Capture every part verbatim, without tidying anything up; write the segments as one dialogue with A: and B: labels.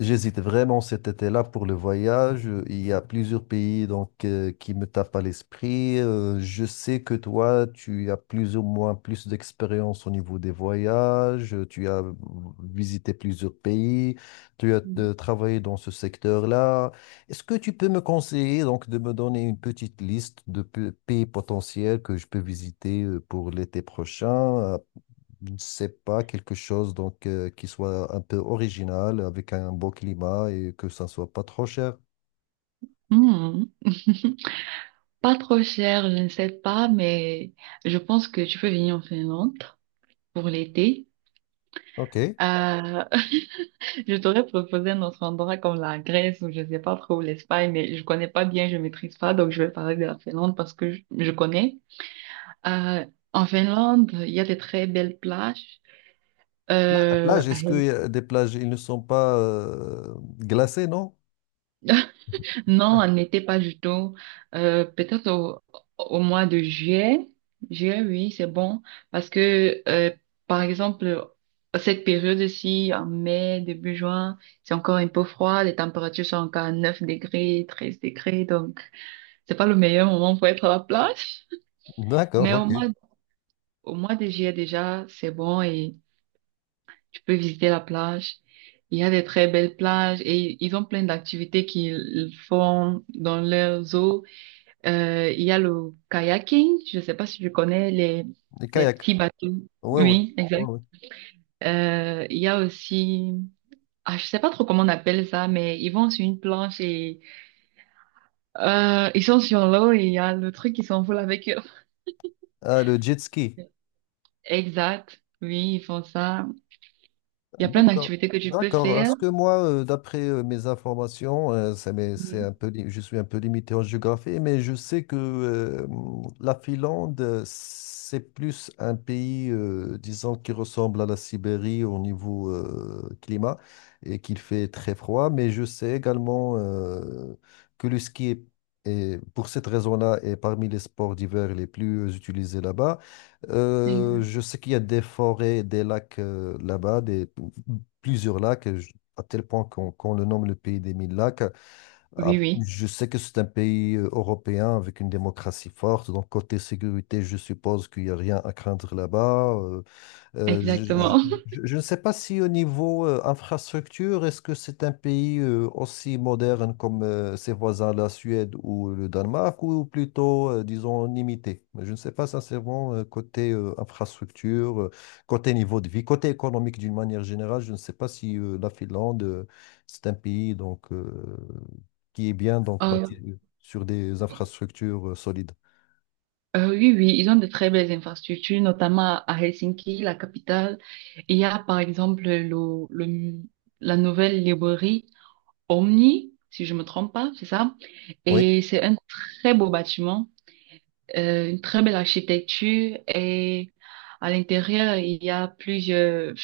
A: J'hésite vraiment cet été-là pour le voyage. Euh, Il y a plusieurs pays donc euh, qui me tapent à l'esprit. Euh, je sais que toi, tu as plus ou moins plus d'expérience au niveau des voyages. Euh, Tu as visité plusieurs pays. Tu as
B: Mm.
A: euh, travaillé dans ce secteur-là. Est-ce que tu peux me conseiller donc de me donner une petite liste de pe- pays potentiels que je peux visiter euh, pour l'été prochain? euh, je ne sais pas, quelque chose donc euh, qui soit un peu original, avec un beau climat et que ça ne soit pas trop cher.
B: Hmm. Pas trop cher, je ne sais pas, mais je pense que tu peux venir en Finlande pour l'été.
A: OK.
B: Euh, je t'aurais proposé un autre endroit comme la Grèce ou je ne sais pas trop l'Espagne, mais je connais pas bien, je maîtrise pas, donc je vais parler de la Finlande parce que je, je connais. Euh, En Finlande, il y a des très belles plages.
A: La la
B: Euh,
A: plage, est-ce que y a des plages, ils ne sont pas euh, glacés, non?
B: Non, on n'était pas du tout. Euh, peut-être au, au mois de juillet. Juillet, oui, c'est bon. Parce que, euh, par exemple, cette période-ci, en mai, début juin, c'est encore un peu froid. Les températures sont encore à neuf degrés, treize degrés. Donc, c'est pas le meilleur moment pour être à la plage.
A: D'accord,
B: Mais au
A: OK.
B: mois, au mois de juillet, déjà, c'est bon et tu peux visiter la plage. Il y a des très belles plages et ils ont plein d'activités qu'ils font dans leurs eaux. Euh, il y a le kayaking, je ne sais pas si tu connais les,
A: Les
B: les
A: kayaks.
B: petits bateaux.
A: Ouais, ouais.
B: Oui,
A: Ouais,
B: exact.
A: ouais.
B: Euh, il y a aussi, ah, je sais pas trop comment on appelle ça, mais ils vont sur une planche et euh, ils sont sur l'eau et il y a le truc qui s'envole avec eux.
A: Ah, le jet ski.
B: Exact. Oui, ils font ça. Il y a plein
A: D'accord,
B: d'activités que tu peux
A: d'accord. Parce
B: faire.
A: que moi, euh, d'après euh, mes informations, euh, ça m'est- c'est un peu, li- je suis un peu limité en géographie, mais je sais que euh, la Finlande, euh, c'est plus un pays, euh, disons, qui ressemble à la Sibérie au niveau euh, climat et qu'il fait très froid. Mais je sais également euh, que le ski est, est- pour cette raison-là, est parmi les sports d'hiver les plus euh, utilisés là-bas. Euh,
B: Exact.
A: je sais qu'il y a des forêts, des lacs euh, là-bas, des, plusieurs lacs, je- à tel point qu'on qu'on le nomme le pays des mille lacs. Ah,
B: Oui, oui,
A: Je sais que c'est un pays euh, européen avec une démocratie forte, donc côté sécurité, je suppose qu'il n'y a rien à craindre là-bas. euh, euh,
B: exactement.
A: je ne sais pas si au niveau euh, infrastructure, est-ce que c'est un pays euh, aussi moderne comme euh, ses voisins, la Suède ou le Danemark, ou plutôt, euh, disons, limité. Mais je ne sais pas sincèrement euh, côté euh, infrastructure, euh, côté niveau de vie, côté économique d'une manière générale. Je ne sais pas si euh, la Finlande, euh, c'est un pays donc, euh, qui est bien donc, bâti
B: Euh,
A: sur des infrastructures euh, solides.
B: Euh, oui, oui, ils ont de très belles infrastructures, notamment à Helsinki, la capitale. Il y a par exemple le, le- la nouvelle librairie Omni, si je me trompe pas, c'est ça.
A: Oui,
B: Et c'est un très beau bâtiment, euh, une très belle architecture. Et à l'intérieur, il y a plusieurs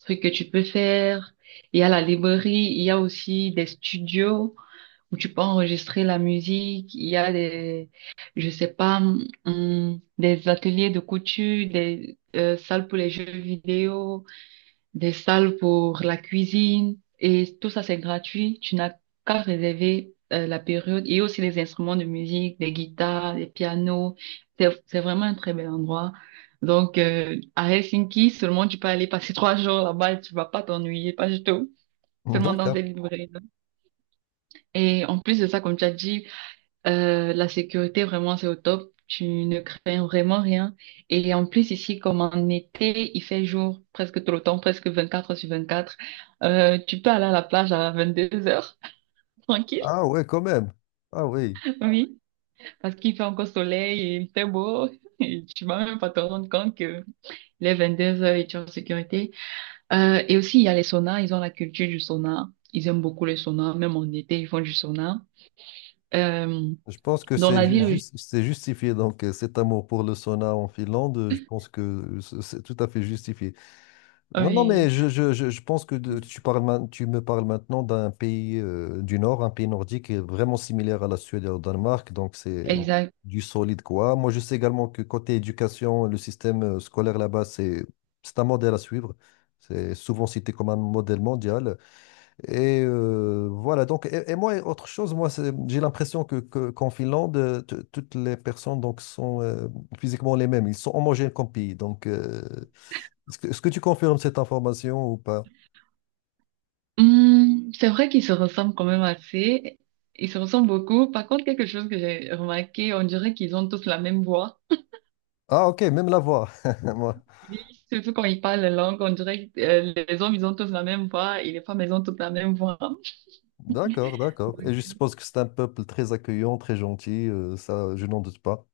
B: trucs que tu peux faire. Il y a la librairie, il y a aussi des studios où tu peux enregistrer la musique. Il y a des, je sais pas, hum, des ateliers de couture, des euh, salles pour les jeux vidéo, des salles pour la cuisine. Et tout ça, c'est gratuit. Tu n'as qu'à réserver euh, la période, et aussi les instruments de musique, des guitares, des pianos. C'est, c'est vraiment un très bel endroit. Donc, euh, à Helsinki, seulement tu peux aller passer trois jours là-bas et tu vas pas t'ennuyer, pas du tout. Seulement dans
A: d'accord.
B: ces librairies. Et en plus de ça, comme tu as dit, euh, la sécurité, vraiment, c'est au top. Tu ne crains vraiment rien. Et en plus, ici, comme en été, il fait jour presque tout le temps, presque vingt-quatre heures sur vingt-quatre. Euh, tu peux aller à la plage à vingt-deux heures, tranquille,
A: Ah ouais, quand même. Ah oui.
B: oui, parce qu'il fait encore soleil et il fait beau. Et tu vas même pas te rendre compte que les vingt-deux heures, et tu es en sécurité. Euh, et aussi, il y a les saunas. Ils ont la culture du sauna. Ils aiment beaucoup les saunas. Même en été, ils font du sauna. Euh,
A: Je pense que
B: dans
A: c'est
B: la
A: ju-
B: ville,
A: juste, c'est justifié. Donc, euh, cet amour pour le sauna en Finlande, euh, je pense que c- c'est tout à fait justifié.
B: où-
A: Non, non, mais
B: oui.
A: je, je, je, je pense que de- tu parles, main- tu me parles maintenant d'un pays euh, du Nord, un pays nordique qui est vraiment similaire à la Suède et au Danemark. Donc, c'est du solide, quoi. Moi, je sais également que côté éducation, le système euh, scolaire là-bas, c'est, c'est un modèle à suivre. C'est souvent cité comme un modèle mondial. Et euh, voilà, donc, et, et moi, et autre chose, moi, c'est- j'ai l'impression que, que- qu'en Finlande, euh, t- toutes les personnes donc, sont euh, physiquement les mêmes. Ils sont homogènes comme pays. Donc, euh, est-ce que, est-ce que tu confirmes cette information ou pas?
B: Hmm, c'est vrai qu'ils se ressemblent quand même assez. Ils se ressemblent beaucoup. Par contre, quelque chose que j'ai remarqué, on dirait qu'ils ont tous la même voix.
A: Ah, ok, même la voix. Moi.
B: Oui. Surtout quand ils parlent la langue, on dirait que euh, les hommes, ils ont tous la même voix et les femmes, elles ont toutes la même voix.
A: D'accord, d'accord. Et je
B: Donc,
A: suppose que c'est un peuple très accueillant, très gentil, euh, ça, je n'en doute pas.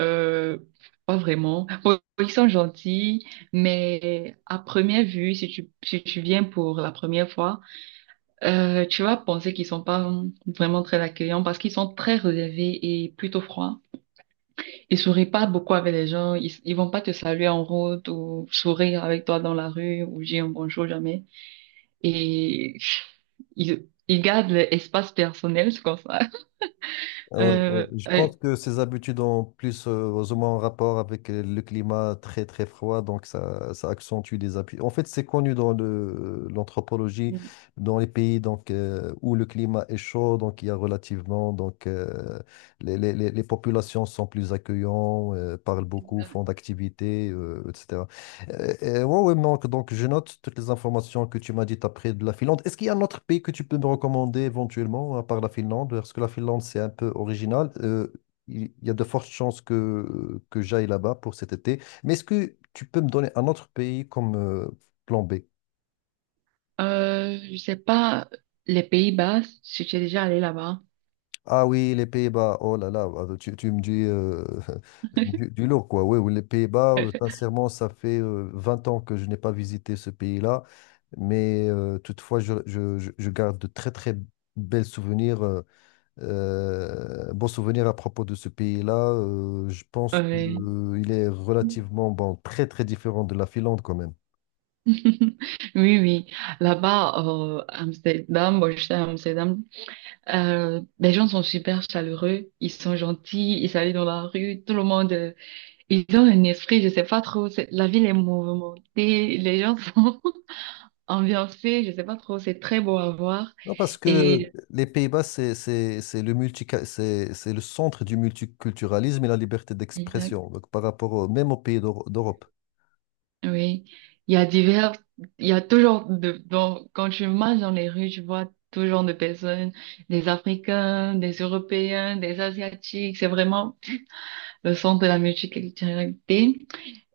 B: euh, pas vraiment. Bon, ils sont gentils, mais à première vue, si tu, si tu viens pour la première fois, euh, tu vas penser qu'ils sont pas vraiment très accueillants parce qu'ils sont très relevés et plutôt froids. Ils sourient pas beaucoup avec les gens. Ils, ils vont pas te saluer en route ou sourire avec toi dans la rue ou dire un bonjour jamais. Et ils, ils gardent l'espace personnel, c'est comme ça.
A: Ah oui, oui.
B: Euh,
A: Je
B: euh,
A: pense que ces habitudes ont plus euh, ou moins en rapport avec euh, le climat très très froid, donc ça, ça accentue les appuis. En fait, c'est connu dans le, l'anthropologie, dans les pays donc, euh, où le climat est chaud, donc il y a relativement, donc euh, les, les, les les populations sont plus accueillantes, euh, parlent beaucoup, font d'activités, euh, et cetera. Euh, euh, ouais, ouais, manque. Donc je note toutes les informations que tu m'as dites après de la Finlande. Est-ce qu'il y a un autre pays que tu peux me recommander éventuellement, à part la Finlande? Parce que la Finlande, c'est un peu original. Euh, il il y a de fortes chances que, que j'aille là-bas pour cet été. Mais est-ce que tu peux me donner un autre pays comme euh, plan B?
B: euh, je sais pas, les Pays-Bas, si tu es déjà allé là-bas.
A: Ah oui, les Pays-Bas, oh là là, ah, tu, tu me dis euh, du, du lourd, quoi. Oui, oui, les Pays-Bas, euh, sincèrement, ça fait euh, vingt ans que je n'ai pas visité ce pays-là, mais euh, toutefois, je, je- je- je garde de très, très belles souvenirs, euh, euh, bons souvenirs à propos de ce pays-là. Euh, je pense
B: Ouais.
A: qu'il est relativement, bon, très, très différent de la Finlande quand même.
B: Oui, oui. Là-bas, euh, Amsterdam, bon, je suis à Amsterdam, euh, les gens sont super chaleureux, ils sont gentils, ils s'allient dans la rue, tout le monde. euh, Ils ont un esprit, je sais pas trop. c'est- La ville est mouvementée, les gens sont ambiancés, je sais pas trop. C'est très beau à voir.
A: Non, parce que
B: Et
A: les Pays-Bas, c'est c'est- c'est le multi, c'est c'est le centre du multiculturalisme et la liberté
B: exact,
A: d'expression, donc par rapport au- même aux pays d'Euro- d'Europe.
B: oui, il y a divers, il y a toujours de. Donc, quand tu marches dans les rues, tu vois tout genre de personnes, des Africains, des Européens, des Asiatiques. C'est vraiment le centre de la multiculturalité.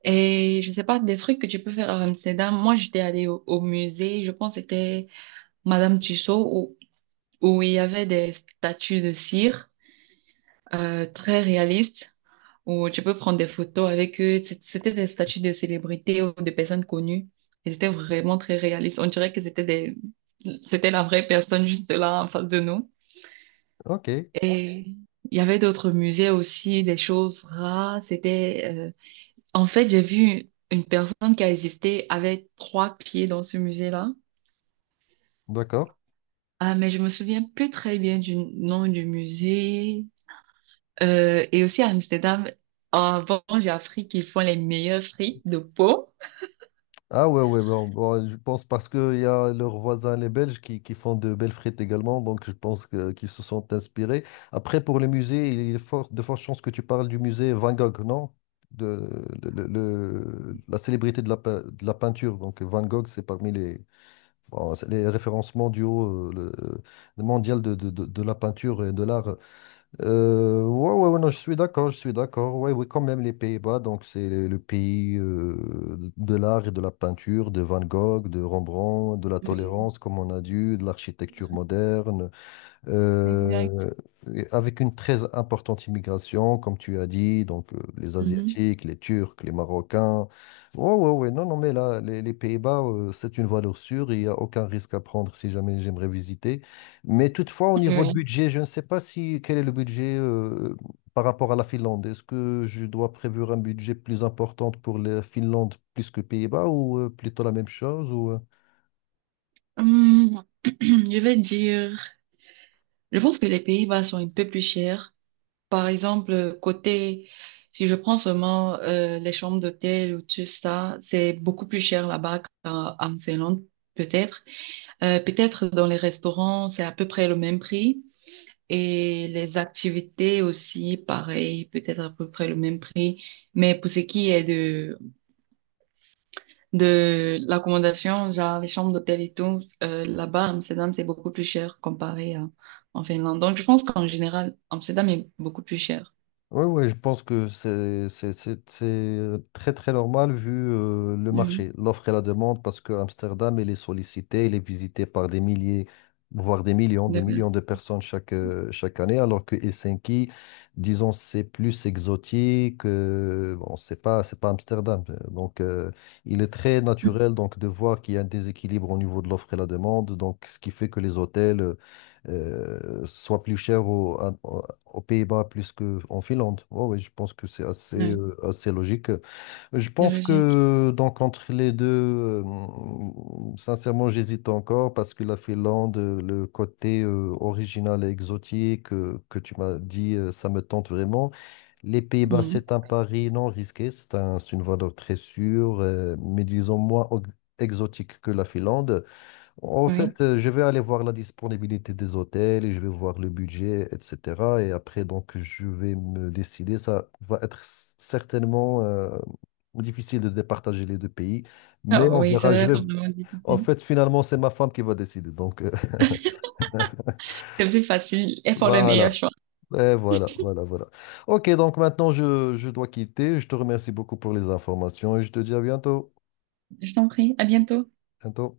B: Et je sais pas des trucs que tu peux faire à Amsterdam. Moi, j'étais allée au, au musée. Je pense que c'était Madame Tussaud où il y avait des statues de cire, euh, très réalistes, où tu peux prendre des photos avec eux. C'est- C'était des statues de célébrités ou de personnes connues. Et c'était vraiment très réaliste. On dirait que c'était des... c'était la vraie personne juste là en face de nous.
A: OK,
B: Et il y avait d'autres musées aussi, des choses rares. C'était, euh, en fait, j'ai vu une personne qui a existé avec trois pieds dans ce musée-là.
A: d'accord.
B: Ah, mais je me souviens plus très bien du nom du musée. Euh, et aussi à Amsterdam, avant, j'ai appris qu'ils font les meilleurs frites de peau.
A: Ah ouais, ouais, bon, bon, je pense parce qu'il y a leurs voisins, les Belges, qui, qui font de belles frites également, donc je pense que, qu'ils se sont inspirés. Après, pour le musée, il est fort, de fortes chances que tu parles du musée Van Gogh, non? De, le, le- le- la célébrité de la, pe- de la peinture, donc Van Gogh, c'est parmi les. Bon, c'est les références mondiaux, euh, le- le mondial de, de, de- de la peinture et de l'art. Euh, ouais, ouais, ouais, non, je suis d'accord, je suis d'accord. Ouais, oui, quand même, les Pays-Bas, donc c'est le, le pays euh, de l'art et de la peinture, de Van Gogh, de Rembrandt, de la
B: Oui,
A: tolérance, comme on a dit, de l'architecture moderne
B: exact.
A: euh, et avec une très importante immigration, comme tu as dit, donc euh, les
B: Mhm.
A: Asiatiques, les Turcs, les Marocains. Ouais, ouais, ouais. Non, non, mais là, les, les Pays-Bas, euh, c'est une valeur sûre, il n'y a aucun risque à prendre si jamais j'aimerais visiter. Mais toutefois, au niveau de
B: Oui.
A: budget, je ne sais pas si quel est le budget euh, par rapport à la Finlande. Est-ce que je dois prévoir un budget plus important pour la Finlande plus que Pays-Bas ou euh, plutôt la même chose ou, euh,
B: Hum, je vais dire, je pense que les Pays-Bas sont un peu plus chers. Par exemple, côté, si je prends seulement euh, les chambres d'hôtel ou tout ça, c'est beaucoup plus cher là-bas qu'en en Finlande, peut-être. Euh, peut-être dans les restaurants, c'est à peu près le même prix. Et les activités aussi, pareil, peut-être à peu près le même prix. Mais pour ce qui est de, de l'accommodation, genre les chambres d'hôtel et tout, euh, là-bas, à Amsterdam, c'est beaucoup plus cher comparé à, en Finlande. Donc, je pense qu'en général, Amsterdam est beaucoup plus cher.
A: Oui, oui, je pense que c'est c'est- c'est- c'est très très normal vu euh, le
B: Oui,
A: marché, l'offre et la demande, parce que Amsterdam, il est sollicité, il est visité par des milliers, voire des millions, des
B: de base.
A: millions de personnes chaque, euh, chaque année, alors que Helsinki, disons, c'est plus exotique, euh, bon, c'est pas, c'est pas Amsterdam. euh, Donc, euh, il est très naturel donc, de voir qu'il y a un déséquilibre au niveau de l'offre et la demande, donc, ce qui fait que les hôtels euh, soient plus chers au, à- aux Pays-Bas plus qu'en Finlande. Ouais, ouais, je pense que c'est assez,
B: Oui,
A: euh, assez logique. Je
B: c'est
A: pense
B: logique.
A: que donc entre les deux, euh, sincèrement, j'hésite encore parce que la Finlande, euh, le côté euh, original et exotique euh, que tu m'as dit, euh, ça me tente vraiment. Les Pays-Bas,
B: Mhm.
A: c'est un pari non risqué, c'est un, c'est une valeur très sûre, euh, mais disons moins ex- exotique que la Finlande. En
B: Oui.
A: fait, euh, je vais aller voir la disponibilité des hôtels et je vais voir le budget, et cetera. Et après, donc, je vais me décider. Ça va être s- certainement euh, difficile de départager les deux pays, mais
B: Ah
A: on
B: oui, ça
A: verra.
B: doit
A: Je vais...
B: être vraiment
A: En
B: difficile.
A: fait, finalement, c'est ma femme qui va décider. Donc, euh,
B: C'est plus facile. Elles font le meilleur
A: voilà.
B: choix.
A: Et voilà, voilà, voilà. OK, donc maintenant, je, je dois quitter. Je te remercie beaucoup pour les informations et je te dis à bientôt.
B: Je t'en prie. À bientôt.
A: Bientôt.